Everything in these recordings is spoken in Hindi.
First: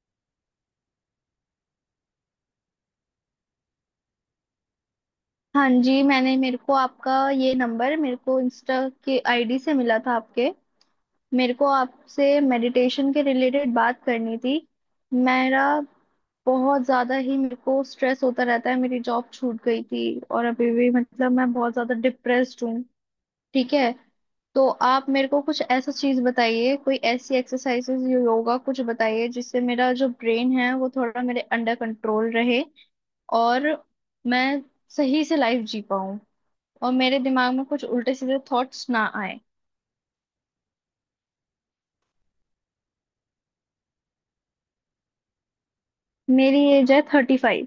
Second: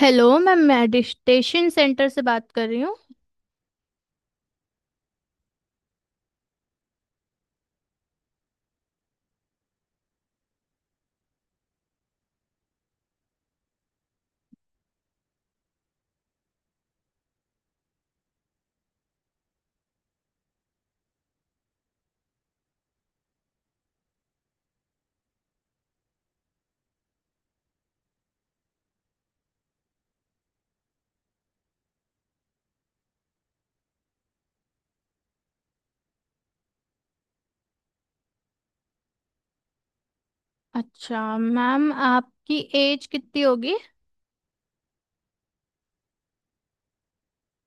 हेलो मैम, मेडिटेशन सेंटर से बात कर रही हूँ। हाँ जी। मैंने मेरे को आपका ये नंबर मेरे को इंस्टा के आईडी से मिला था आपके। मेरे को आपसे मेडिटेशन के रिलेटेड बात करनी थी। मेरा बहुत ज़्यादा ही मेरे को स्ट्रेस होता रहता है। मेरी जॉब छूट गई थी और अभी भी मतलब मैं बहुत ज़्यादा डिप्रेस्ड हूँ। ठीक है। तो आप मेरे को कुछ ऐसा चीज़ बताइए, कोई ऐसी एक्सरसाइजेज, योगा कुछ बताइए जिससे मेरा जो ब्रेन है वो थोड़ा मेरे अंडर कंट्रोल रहे। और मैं सही से लाइफ जी पाऊँ, और मेरे दिमाग में कुछ उल्टे सीधे थॉट्स ना आए। अच्छा मैम, आपकी एज कितनी होगी? मेरी एज है 35।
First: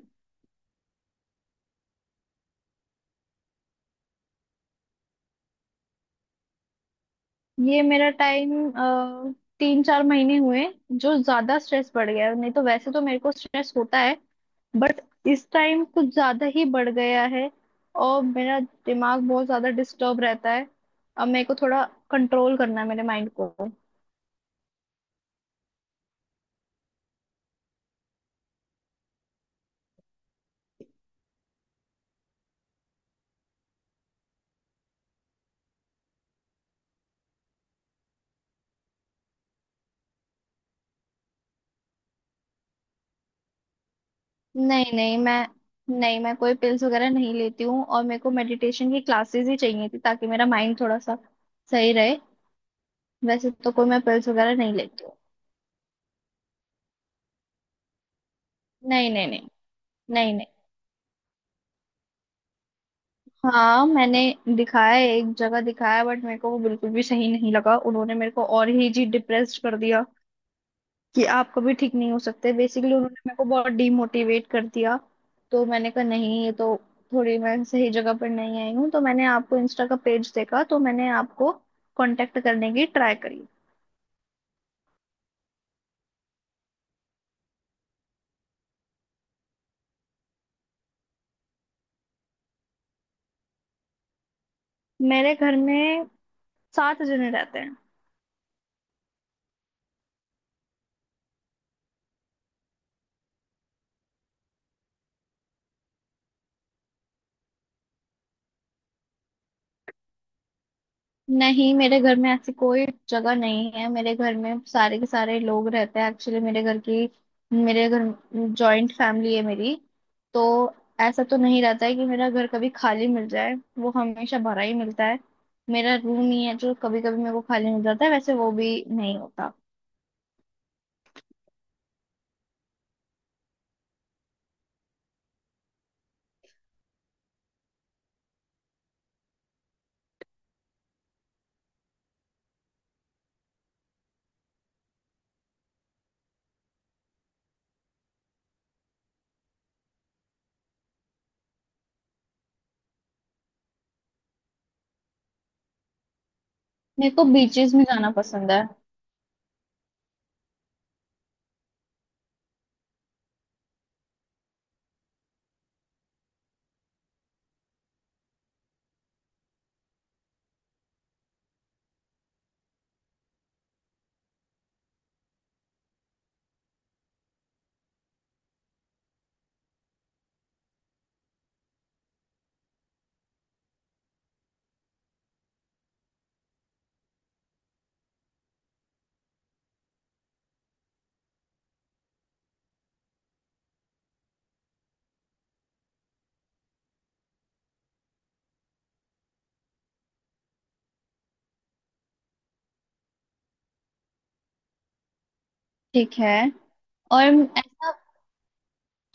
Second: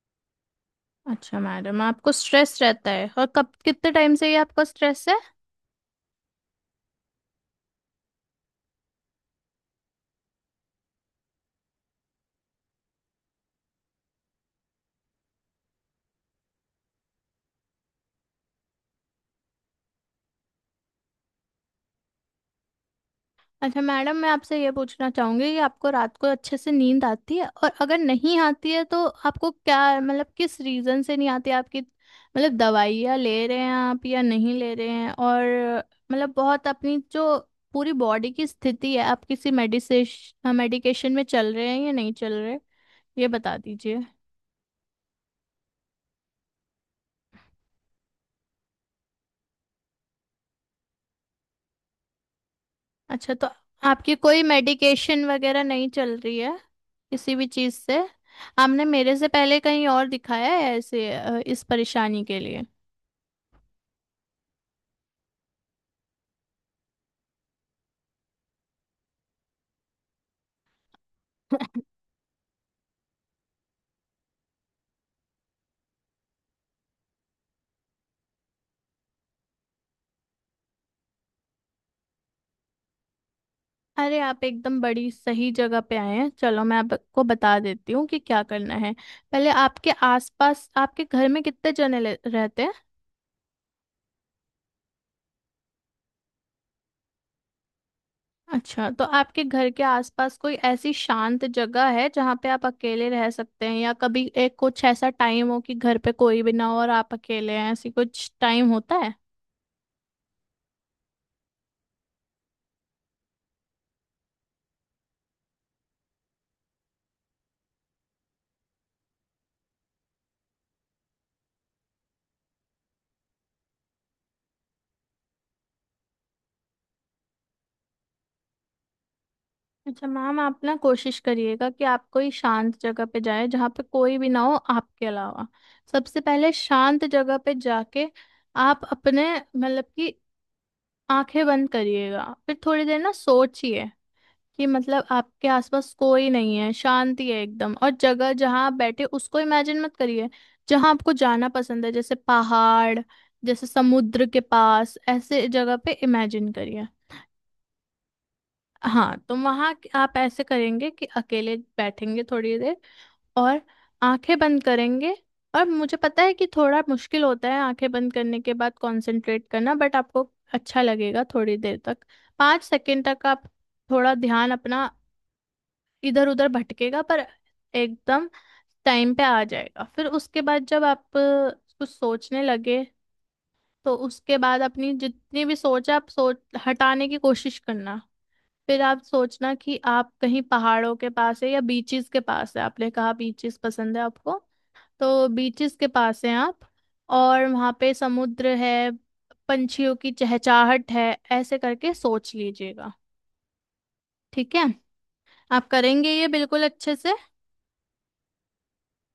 अच्छा मैडम, आपको स्ट्रेस रहता है, और कब, कितने टाइम से ये आपको स्ट्रेस है? ये मेरा टाइम 3-4 महीने हुए जो ज्यादा स्ट्रेस बढ़ गया है। नहीं तो वैसे तो मेरे को स्ट्रेस होता है, बट इस टाइम कुछ ज्यादा ही बढ़ गया है। और मेरा दिमाग बहुत ज्यादा डिस्टर्ब रहता है। अब मेरे को थोड़ा कंट्रोल करना है मेरे माइंड को। अच्छा मैडम, मैं आपसे ये पूछना चाहूंगी कि आपको रात को अच्छे से नींद आती है, और अगर नहीं आती है तो आपको क्या मतलब किस रीजन से नहीं आती है? आपकी मतलब दवाइयाँ ले रहे हैं आप या नहीं ले रहे हैं, और मतलब बहुत अपनी जो पूरी बॉडी की स्थिति है, आप किसी मेडिसेश मेडिकेशन में चल रहे हैं या नहीं चल रहे, ये बता दीजिए। नहीं नहीं, मैं, नहीं मैं कोई पिल्स वगैरह नहीं लेती हूँ। और मेरे को मेडिटेशन की क्लासेस ही चाहिए थी ताकि मेरा माइंड थोड़ा सा सही रहे। अच्छा, तो वैसे तो कोई मैं आपकी पिल्स कोई वगैरह नहीं लेती हूँ। मेडिकेशन वगैरह नहीं चल रही है किसी भी चीज़ से? आपने नहीं मेरे से नहीं नहीं, पहले कहीं और नहीं नहीं। दिखाया है ऐसे इस परेशानी के लिए? हाँ मैंने दिखाया है, एक जगह दिखाया। बट मेरे को वो बिल्कुल भी सही नहीं लगा। उन्होंने मेरे को और ही जी डिप्रेस्ड कर दिया कि आप कभी ठीक नहीं हो सकते। बेसिकली उन्होंने मेरे को बहुत डीमोटिवेट कर दिया। तो मैंने कहा नहीं, ये तो थोड़ी मैं सही जगह पर नहीं आई हूँ। तो मैंने आपको इंस्टा का पेज देखा, तो मैंने आपको कांटेक्ट करने की ट्राई करी। अरे, आप एकदम बड़ी सही जगह पे आए हैं। चलो, मैं आपको बता देती हूँ कि क्या करना है। पहले आपके आसपास आपके घर में कितने जने रहते हैं? मेरे घर में 7 जने रहते हैं। अच्छा, तो आपके घर के आसपास कोई ऐसी शांत जगह है जहाँ पे आप अकेले रह सकते हैं, या कभी एक कुछ ऐसा टाइम हो कि घर पे कोई भी ना हो और आप अकेले हैं, ऐसी कुछ टाइम होता है? नहीं मेरे घर में ऐसी कोई जगह नहीं है। मेरे घर में सारे के सारे लोग रहते हैं। एक्चुअली मेरे घर जॉइंट फैमिली है मेरी। तो ऐसा तो नहीं रहता है कि मेरा घर कभी खाली मिल जाए, वो हमेशा भरा ही मिलता है। मेरा रूम ही है जो कभी कभी मेरे को खाली मिल जाता है, वैसे वो भी नहीं होता। अच्छा मैम, आप ना कोशिश करिएगा कि आप कोई शांत जगह पे जाएं जहाँ पे कोई भी ना हो आपके अलावा। सबसे पहले शांत जगह पे जाके आप अपने मतलब कि आंखें बंद करिएगा, फिर थोड़ी देर ना सोचिए कि मतलब आपके आसपास कोई नहीं है, शांति है एकदम, और जगह जहाँ आप बैठे उसको इमेजिन मत करिए। जहाँ आपको जाना पसंद है, जैसे पहाड़, जैसे समुद्र के पास, ऐसे जगह पे इमेजिन करिए। मेरे को बीचेस में जाना पसंद है। हाँ, तो वहां आप ऐसे करेंगे कि अकेले बैठेंगे थोड़ी देर और आंखें बंद करेंगे। और मुझे पता है कि थोड़ा मुश्किल होता है आंखें बंद करने के बाद कंसंट्रेट करना, बट आपको अच्छा लगेगा थोड़ी देर तक। 5 सेकंड तक आप थोड़ा ध्यान अपना इधर उधर भटकेगा, पर एकदम टाइम पे आ जाएगा। फिर उसके बाद जब आप कुछ सोचने लगे, तो उसके बाद अपनी जितनी भी सोच है आप सोच हटाने की कोशिश करना। फिर आप सोचना कि आप कहीं पहाड़ों के पास है या बीचेस के पास है। आपने कहा बीचेस पसंद है आपको, तो बीचेस के पास हैं आप, और वहाँ पे समुद्र है, पंछियों की चहचहाहट है, ऐसे करके सोच लीजिएगा। ठीक है? आप करेंगे ठीक ये है। बिल्कुल अच्छे से। और ऐसा,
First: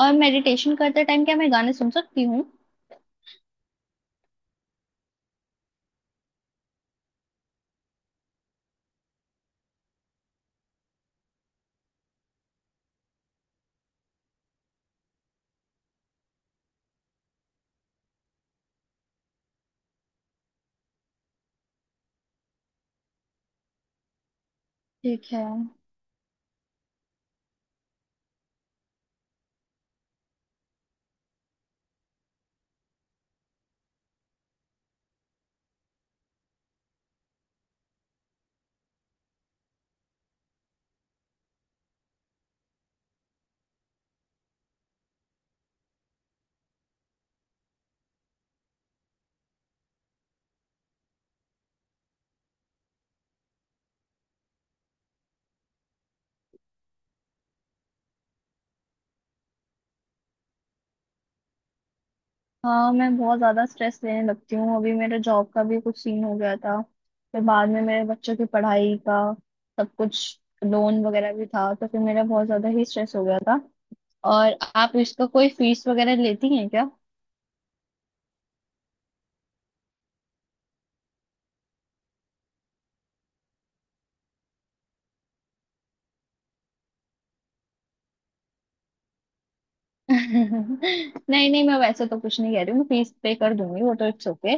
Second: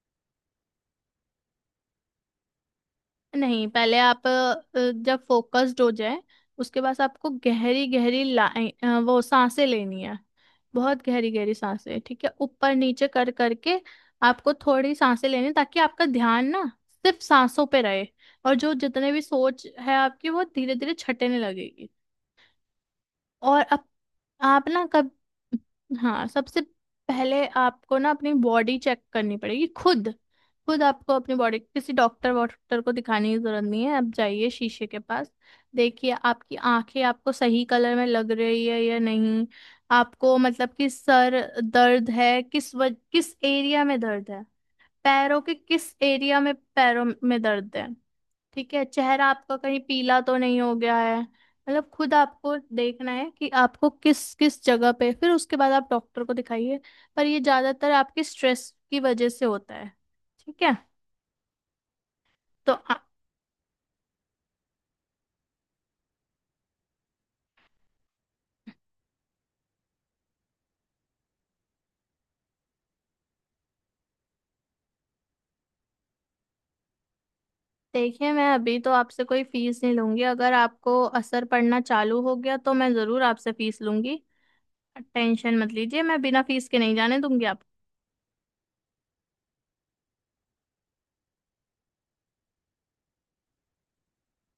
और मेडिटेशन करते टाइम क्या मैं गाने सुन सकती हूँ? नहीं, पहले आप जब फोकस्ड हो जाए, उसके बाद आपको गहरी गहरी लाइन वो सांसें लेनी है। बहुत गहरी गहरी सांसें, ठीक है? ऊपर नीचे कर करके आपको थोड़ी सांसें लेनी है, ताकि आपका ध्यान ना सिर्फ सांसों पे रहे। और जो जितने भी सोच है आपकी वो धीरे धीरे छटने लगेगी। और अब आप ना कब ठीक है। हाँ, सबसे पहले आपको ना अपनी बॉडी चेक करनी पड़ेगी खुद। खुद आपको अपनी बॉडी किसी डॉक्टर वॉक्टर को दिखाने की जरूरत नहीं है। आप जाइए शीशे के पास, देखिए आपकी आंखें आपको सही कलर में लग रही है या नहीं। आपको मतलब कि सर दर्द है, किस एरिया में दर्द है, पैरों के किस एरिया में पैरों में दर्द है। ठीक है? चेहरा आपका कहीं पीला तो नहीं हो गया है, मतलब खुद आपको देखना है कि आपको किस किस जगह पे। फिर उसके बाद आप डॉक्टर को दिखाइए। पर ये ज्यादातर आपके स्ट्रेस की वजह से होता है। ठीक है? तो हाँ आ- मैं बहुत ज्यादा स्ट्रेस लेने लगती हूँ। अभी मेरे जॉब का भी कुछ सीन हो गया था, फिर बाद में मेरे बच्चों की पढ़ाई का, सब कुछ लोन वगैरह भी था, तो फिर मेरा बहुत ज्यादा ही स्ट्रेस हो गया था। और आप इसका कोई फीस वगैरह लेती हैं क्या? देखिए, मैं अभी तो आपसे कोई फीस नहीं लूंगी, अगर आपको असर पड़ना चालू हो गया तो मैं जरूर आपसे फीस लूंगी। टेंशन मत लीजिए, मैं बिना फीस के नहीं जाने दूंगी आप। नहीं नहीं, मैं वैसे तो कुछ नहीं कह रही हूँ, मैं फीस पे कर दूंगी, वो तो इट्स ओके।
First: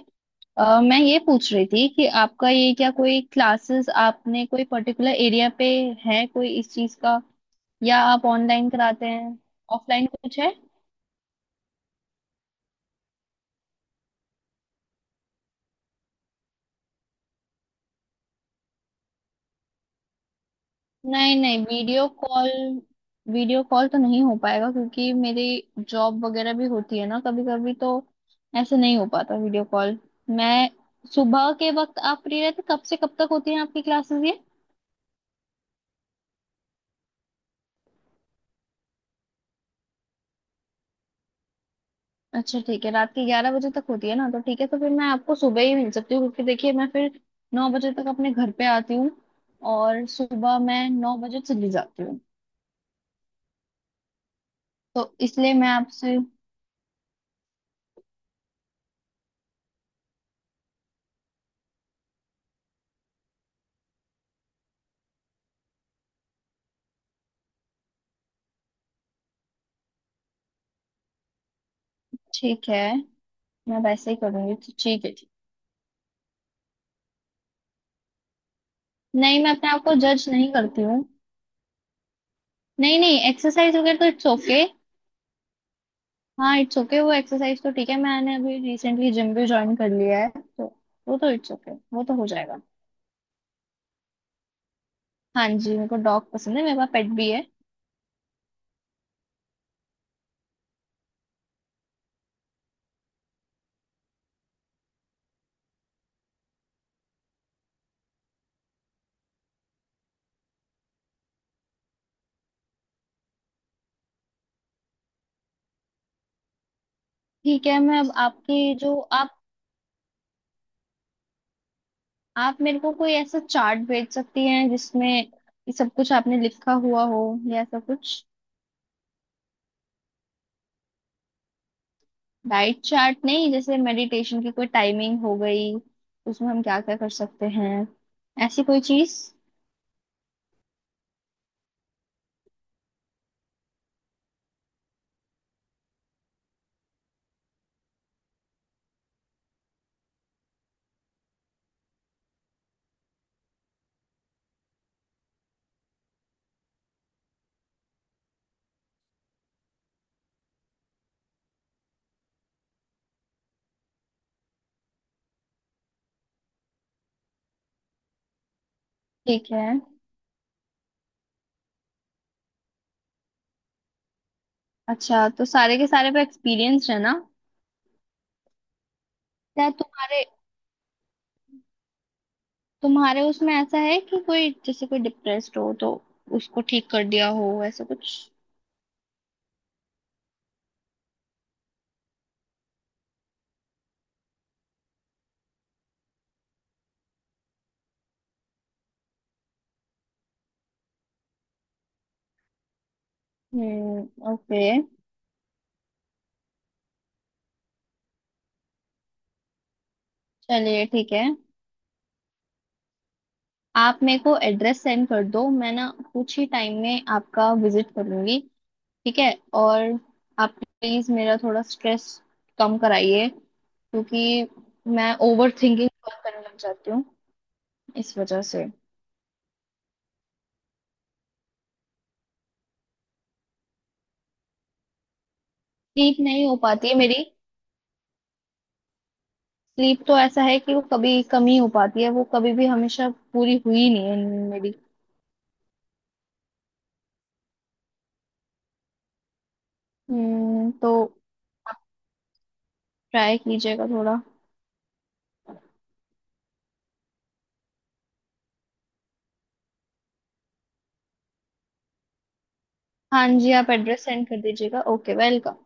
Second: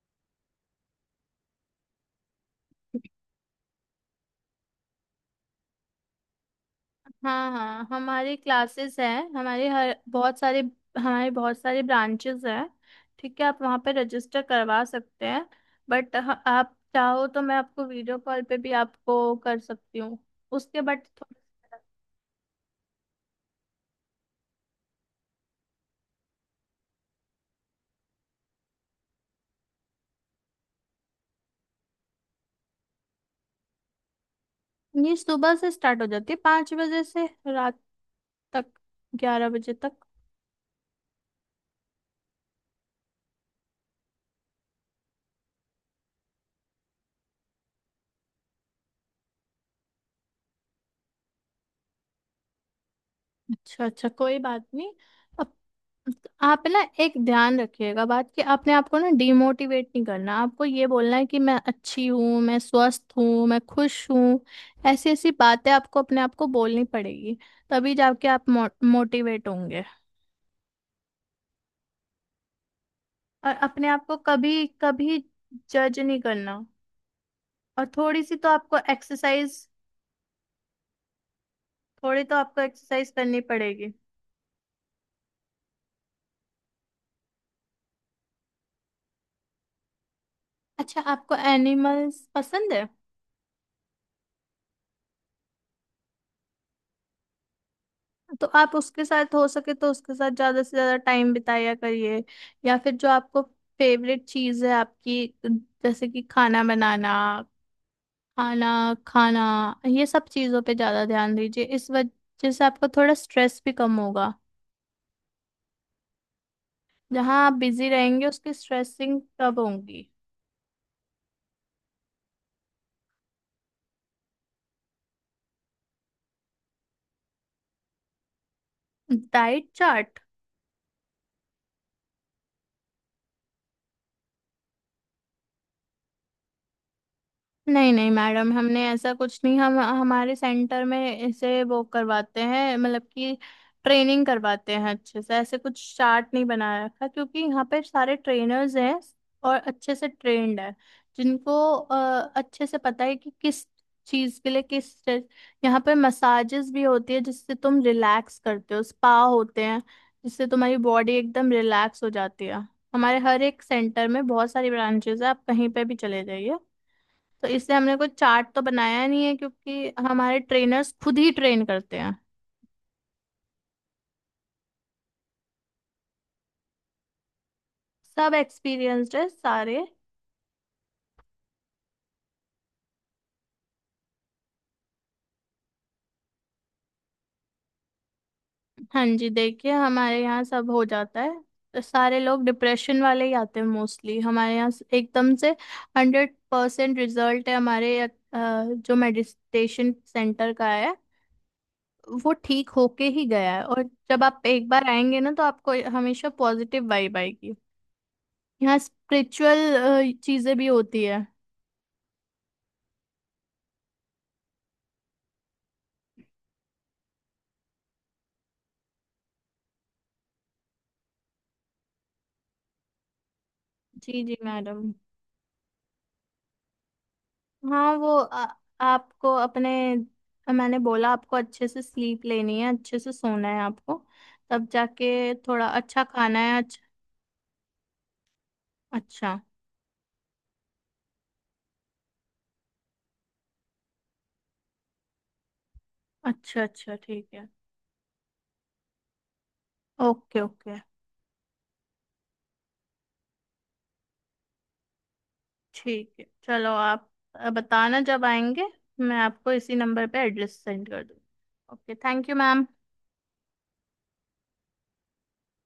मैं ये पूछ रही थी कि आपका ये क्या कोई क्लासेस आपने कोई पर्टिकुलर एरिया पे है कोई इस चीज का, हाँ हाँ, या आप हमारी ऑनलाइन क्लासेस कराते हैं, हैं, ऑफलाइन कुछ है? हमारे बहुत सारे ब्रांचेस हैं। ठीक है, आप वहाँ पे रजिस्टर करवा सकते हैं। बट आप चाहो तो मैं आपको वीडियो कॉल पे भी आपको कर सकती हूँ। उसके बट नहीं नहीं, वीडियो कॉल तो नहीं हो पाएगा क्योंकि मेरी जॉब वगैरह भी होती है ना कभी कभी, तो ऐसे नहीं हो पाता वीडियो कॉल। मैं सुबह के वक्त आप फ्री रहते कब से कब तक होती है आपकी क्लासेस ये? ये सुबह से स्टार्ट हो जाती है, 5 बजे से रात तक, 11 बजे तक। अच्छा ठीक है, रात के 11 बजे तक होती है ना, तो ठीक है, तो फिर मैं आपको सुबह ही मिल सकती हूँ, क्योंकि देखिए मैं फिर 9 बजे तक अपने घर पे आती हूँ, और सुबह मैं 9 बजे चली जाती हूँ। अच्छा अच्छा, कोई बात नहीं। तो इसलिए मैं आपसे। आप ना एक ध्यान रखिएगा बात कि आपने आपको ना डिमोटिवेट नहीं करना, आपको ये बोलना है कि मैं अच्छी हूँ, मैं स्वस्थ हूँ, मैं खुश हूँ। ऐसी ऐसी बातें आपको अपने आप को बोलनी पड़ेगी, तभी जाके आप मोटिवेट होंगे। ठीक है, और मैं अपने आप वैसे को ही करूँगी, कभी तो ठीक है कभी ठीक। जज नहीं करना। और नहीं मैं अपने आप को जज नहीं करती हूँ। थोड़ी तो आपको नहीं एक्सरसाइज नहीं, करनी एक्सरसाइज पड़ेगी। वगैरह तो इट्स ओके। हाँ इट्स ओके, वो एक्सरसाइज तो ठीक है, मैंने अभी रिसेंटली जिम भी ज्वाइन कर लिया है तो। अच्छा, वो तो आपको इट्स ओके, वो तो एनिमल्स हो जाएगा। पसंद है? हाँ जी, मेरे को डॉग पसंद है, मेरे पास पेट भी है। तो आप उसके साथ हो सके तो उसके साथ ज्यादा से ज्यादा टाइम बिताया करिए। या फिर जो आपको फेवरेट चीज है आपकी, जैसे कि खाना बनाना, खाना खाना, ये सब चीजों पे ज्यादा ध्यान दीजिए। इस वजह से आपको थोड़ा स्ट्रेस भी कम होगा। जहाँ आप ठीक है, बिजी मैं अब रहेंगे उसकी आपकी जो स्ट्रेसिंग आप कब होंगी? आप मेरे को कोई ऐसा चार्ट भेज सकती हैं जिसमें ये सब कुछ आपने लिखा हुआ हो, या ऐसा कुछ। Diet chart? डाइट चार्ट नहीं, जैसे मेडिटेशन की कोई टाइमिंग हो गई, उसमें हम क्या क्या कर सकते हैं, नहीं नहीं मैडम, ऐसी कोई हमने ऐसा चीज। कुछ नहीं, हम हमारे सेंटर में इसे वो करवाते हैं मतलब कि ट्रेनिंग करवाते हैं अच्छे से। ऐसे कुछ चार्ट नहीं बना रखा क्योंकि यहाँ पे सारे ट्रेनर्स हैं और अच्छे से ट्रेंड है, जिनको अच्छे से पता है कि किस चीज़ के लिए किस चीज़- यहाँ पे मसाजेस भी होती है जिससे तुम रिलैक्स करते हो, स्पा होते हैं जिससे तुम्हारी बॉडी एकदम रिलैक्स हो जाती है। हमारे हर एक सेंटर में बहुत सारी ब्रांचेस है, आप कहीं पे भी चले जाइए। तो इससे हमने कुछ चार्ट तो बनाया नहीं है ठीक है। क्योंकि हमारे ट्रेनर्स खुद ही ट्रेन करते हैं। अच्छा, तो सारे के सारे पे एक्सपीरियंस है ना? सब एक्सपीरियंस्ड है क्या सारे। तुम्हारे तुम्हारे उसमें ऐसा है कि कोई जैसे कोई डिप्रेस्ड हो तो उसको ठीक कर दिया हो, ऐसा कुछ? हाँ जी, देखिए हमारे यहाँ सब हो जाता है। तो सारे लोग डिप्रेशन वाले ही आते हैं मोस्टली हमारे एकदम से 100% रिजल्ट है हमारे जो मेडिटेशन सेंटर का है, वो ठीक होके ही गया है। और हम्म, जब आप ओके। एक बार आएंगे ना, तो आपको हमेशा पॉजिटिव वाइब आएगी। यहाँ स्पिरिचुअल चीजें भी चलिए होती ठीक है, है। आप मेरे को एड्रेस सेंड कर दो, मैं ना कुछ ही टाइम में आपका विजिट करूंगी। ठीक है। और आप प्लीज मेरा थोड़ा स्ट्रेस कम कराइए, जी जी क्योंकि मैडम। मैं ओवर थिंकिंग करने लग जाती हूँ हाँ, वो इस वजह से। आपको अपने मैंने बोला आपको अच्छे से स्लीप लेनी है, अच्छे से सोना है आपको, तब जाके थोड़ा अच्छा ठीक खाना नहीं हो है। अच्छा पाती है मेरी अच्छा स्लीप। तो ऐसा है कि वो कभी कम ही हो पाती है, वो कभी भी हमेशा पूरी हुई नहीं है नींद मेरी। अच्छा अच्छा, ठीक है। ओके हम्म, ओके। तो आप ट्राई कीजिएगा थोड़ा। ठीक है, चलो आप बताना जब आएंगे, मैं आपको इसी नंबर पे एड्रेस सेंड कर दूँ। Okay, thank you ma'am. हाँ जी, आप एड्रेस सेंड कर दीजिएगा। Okay, welcome.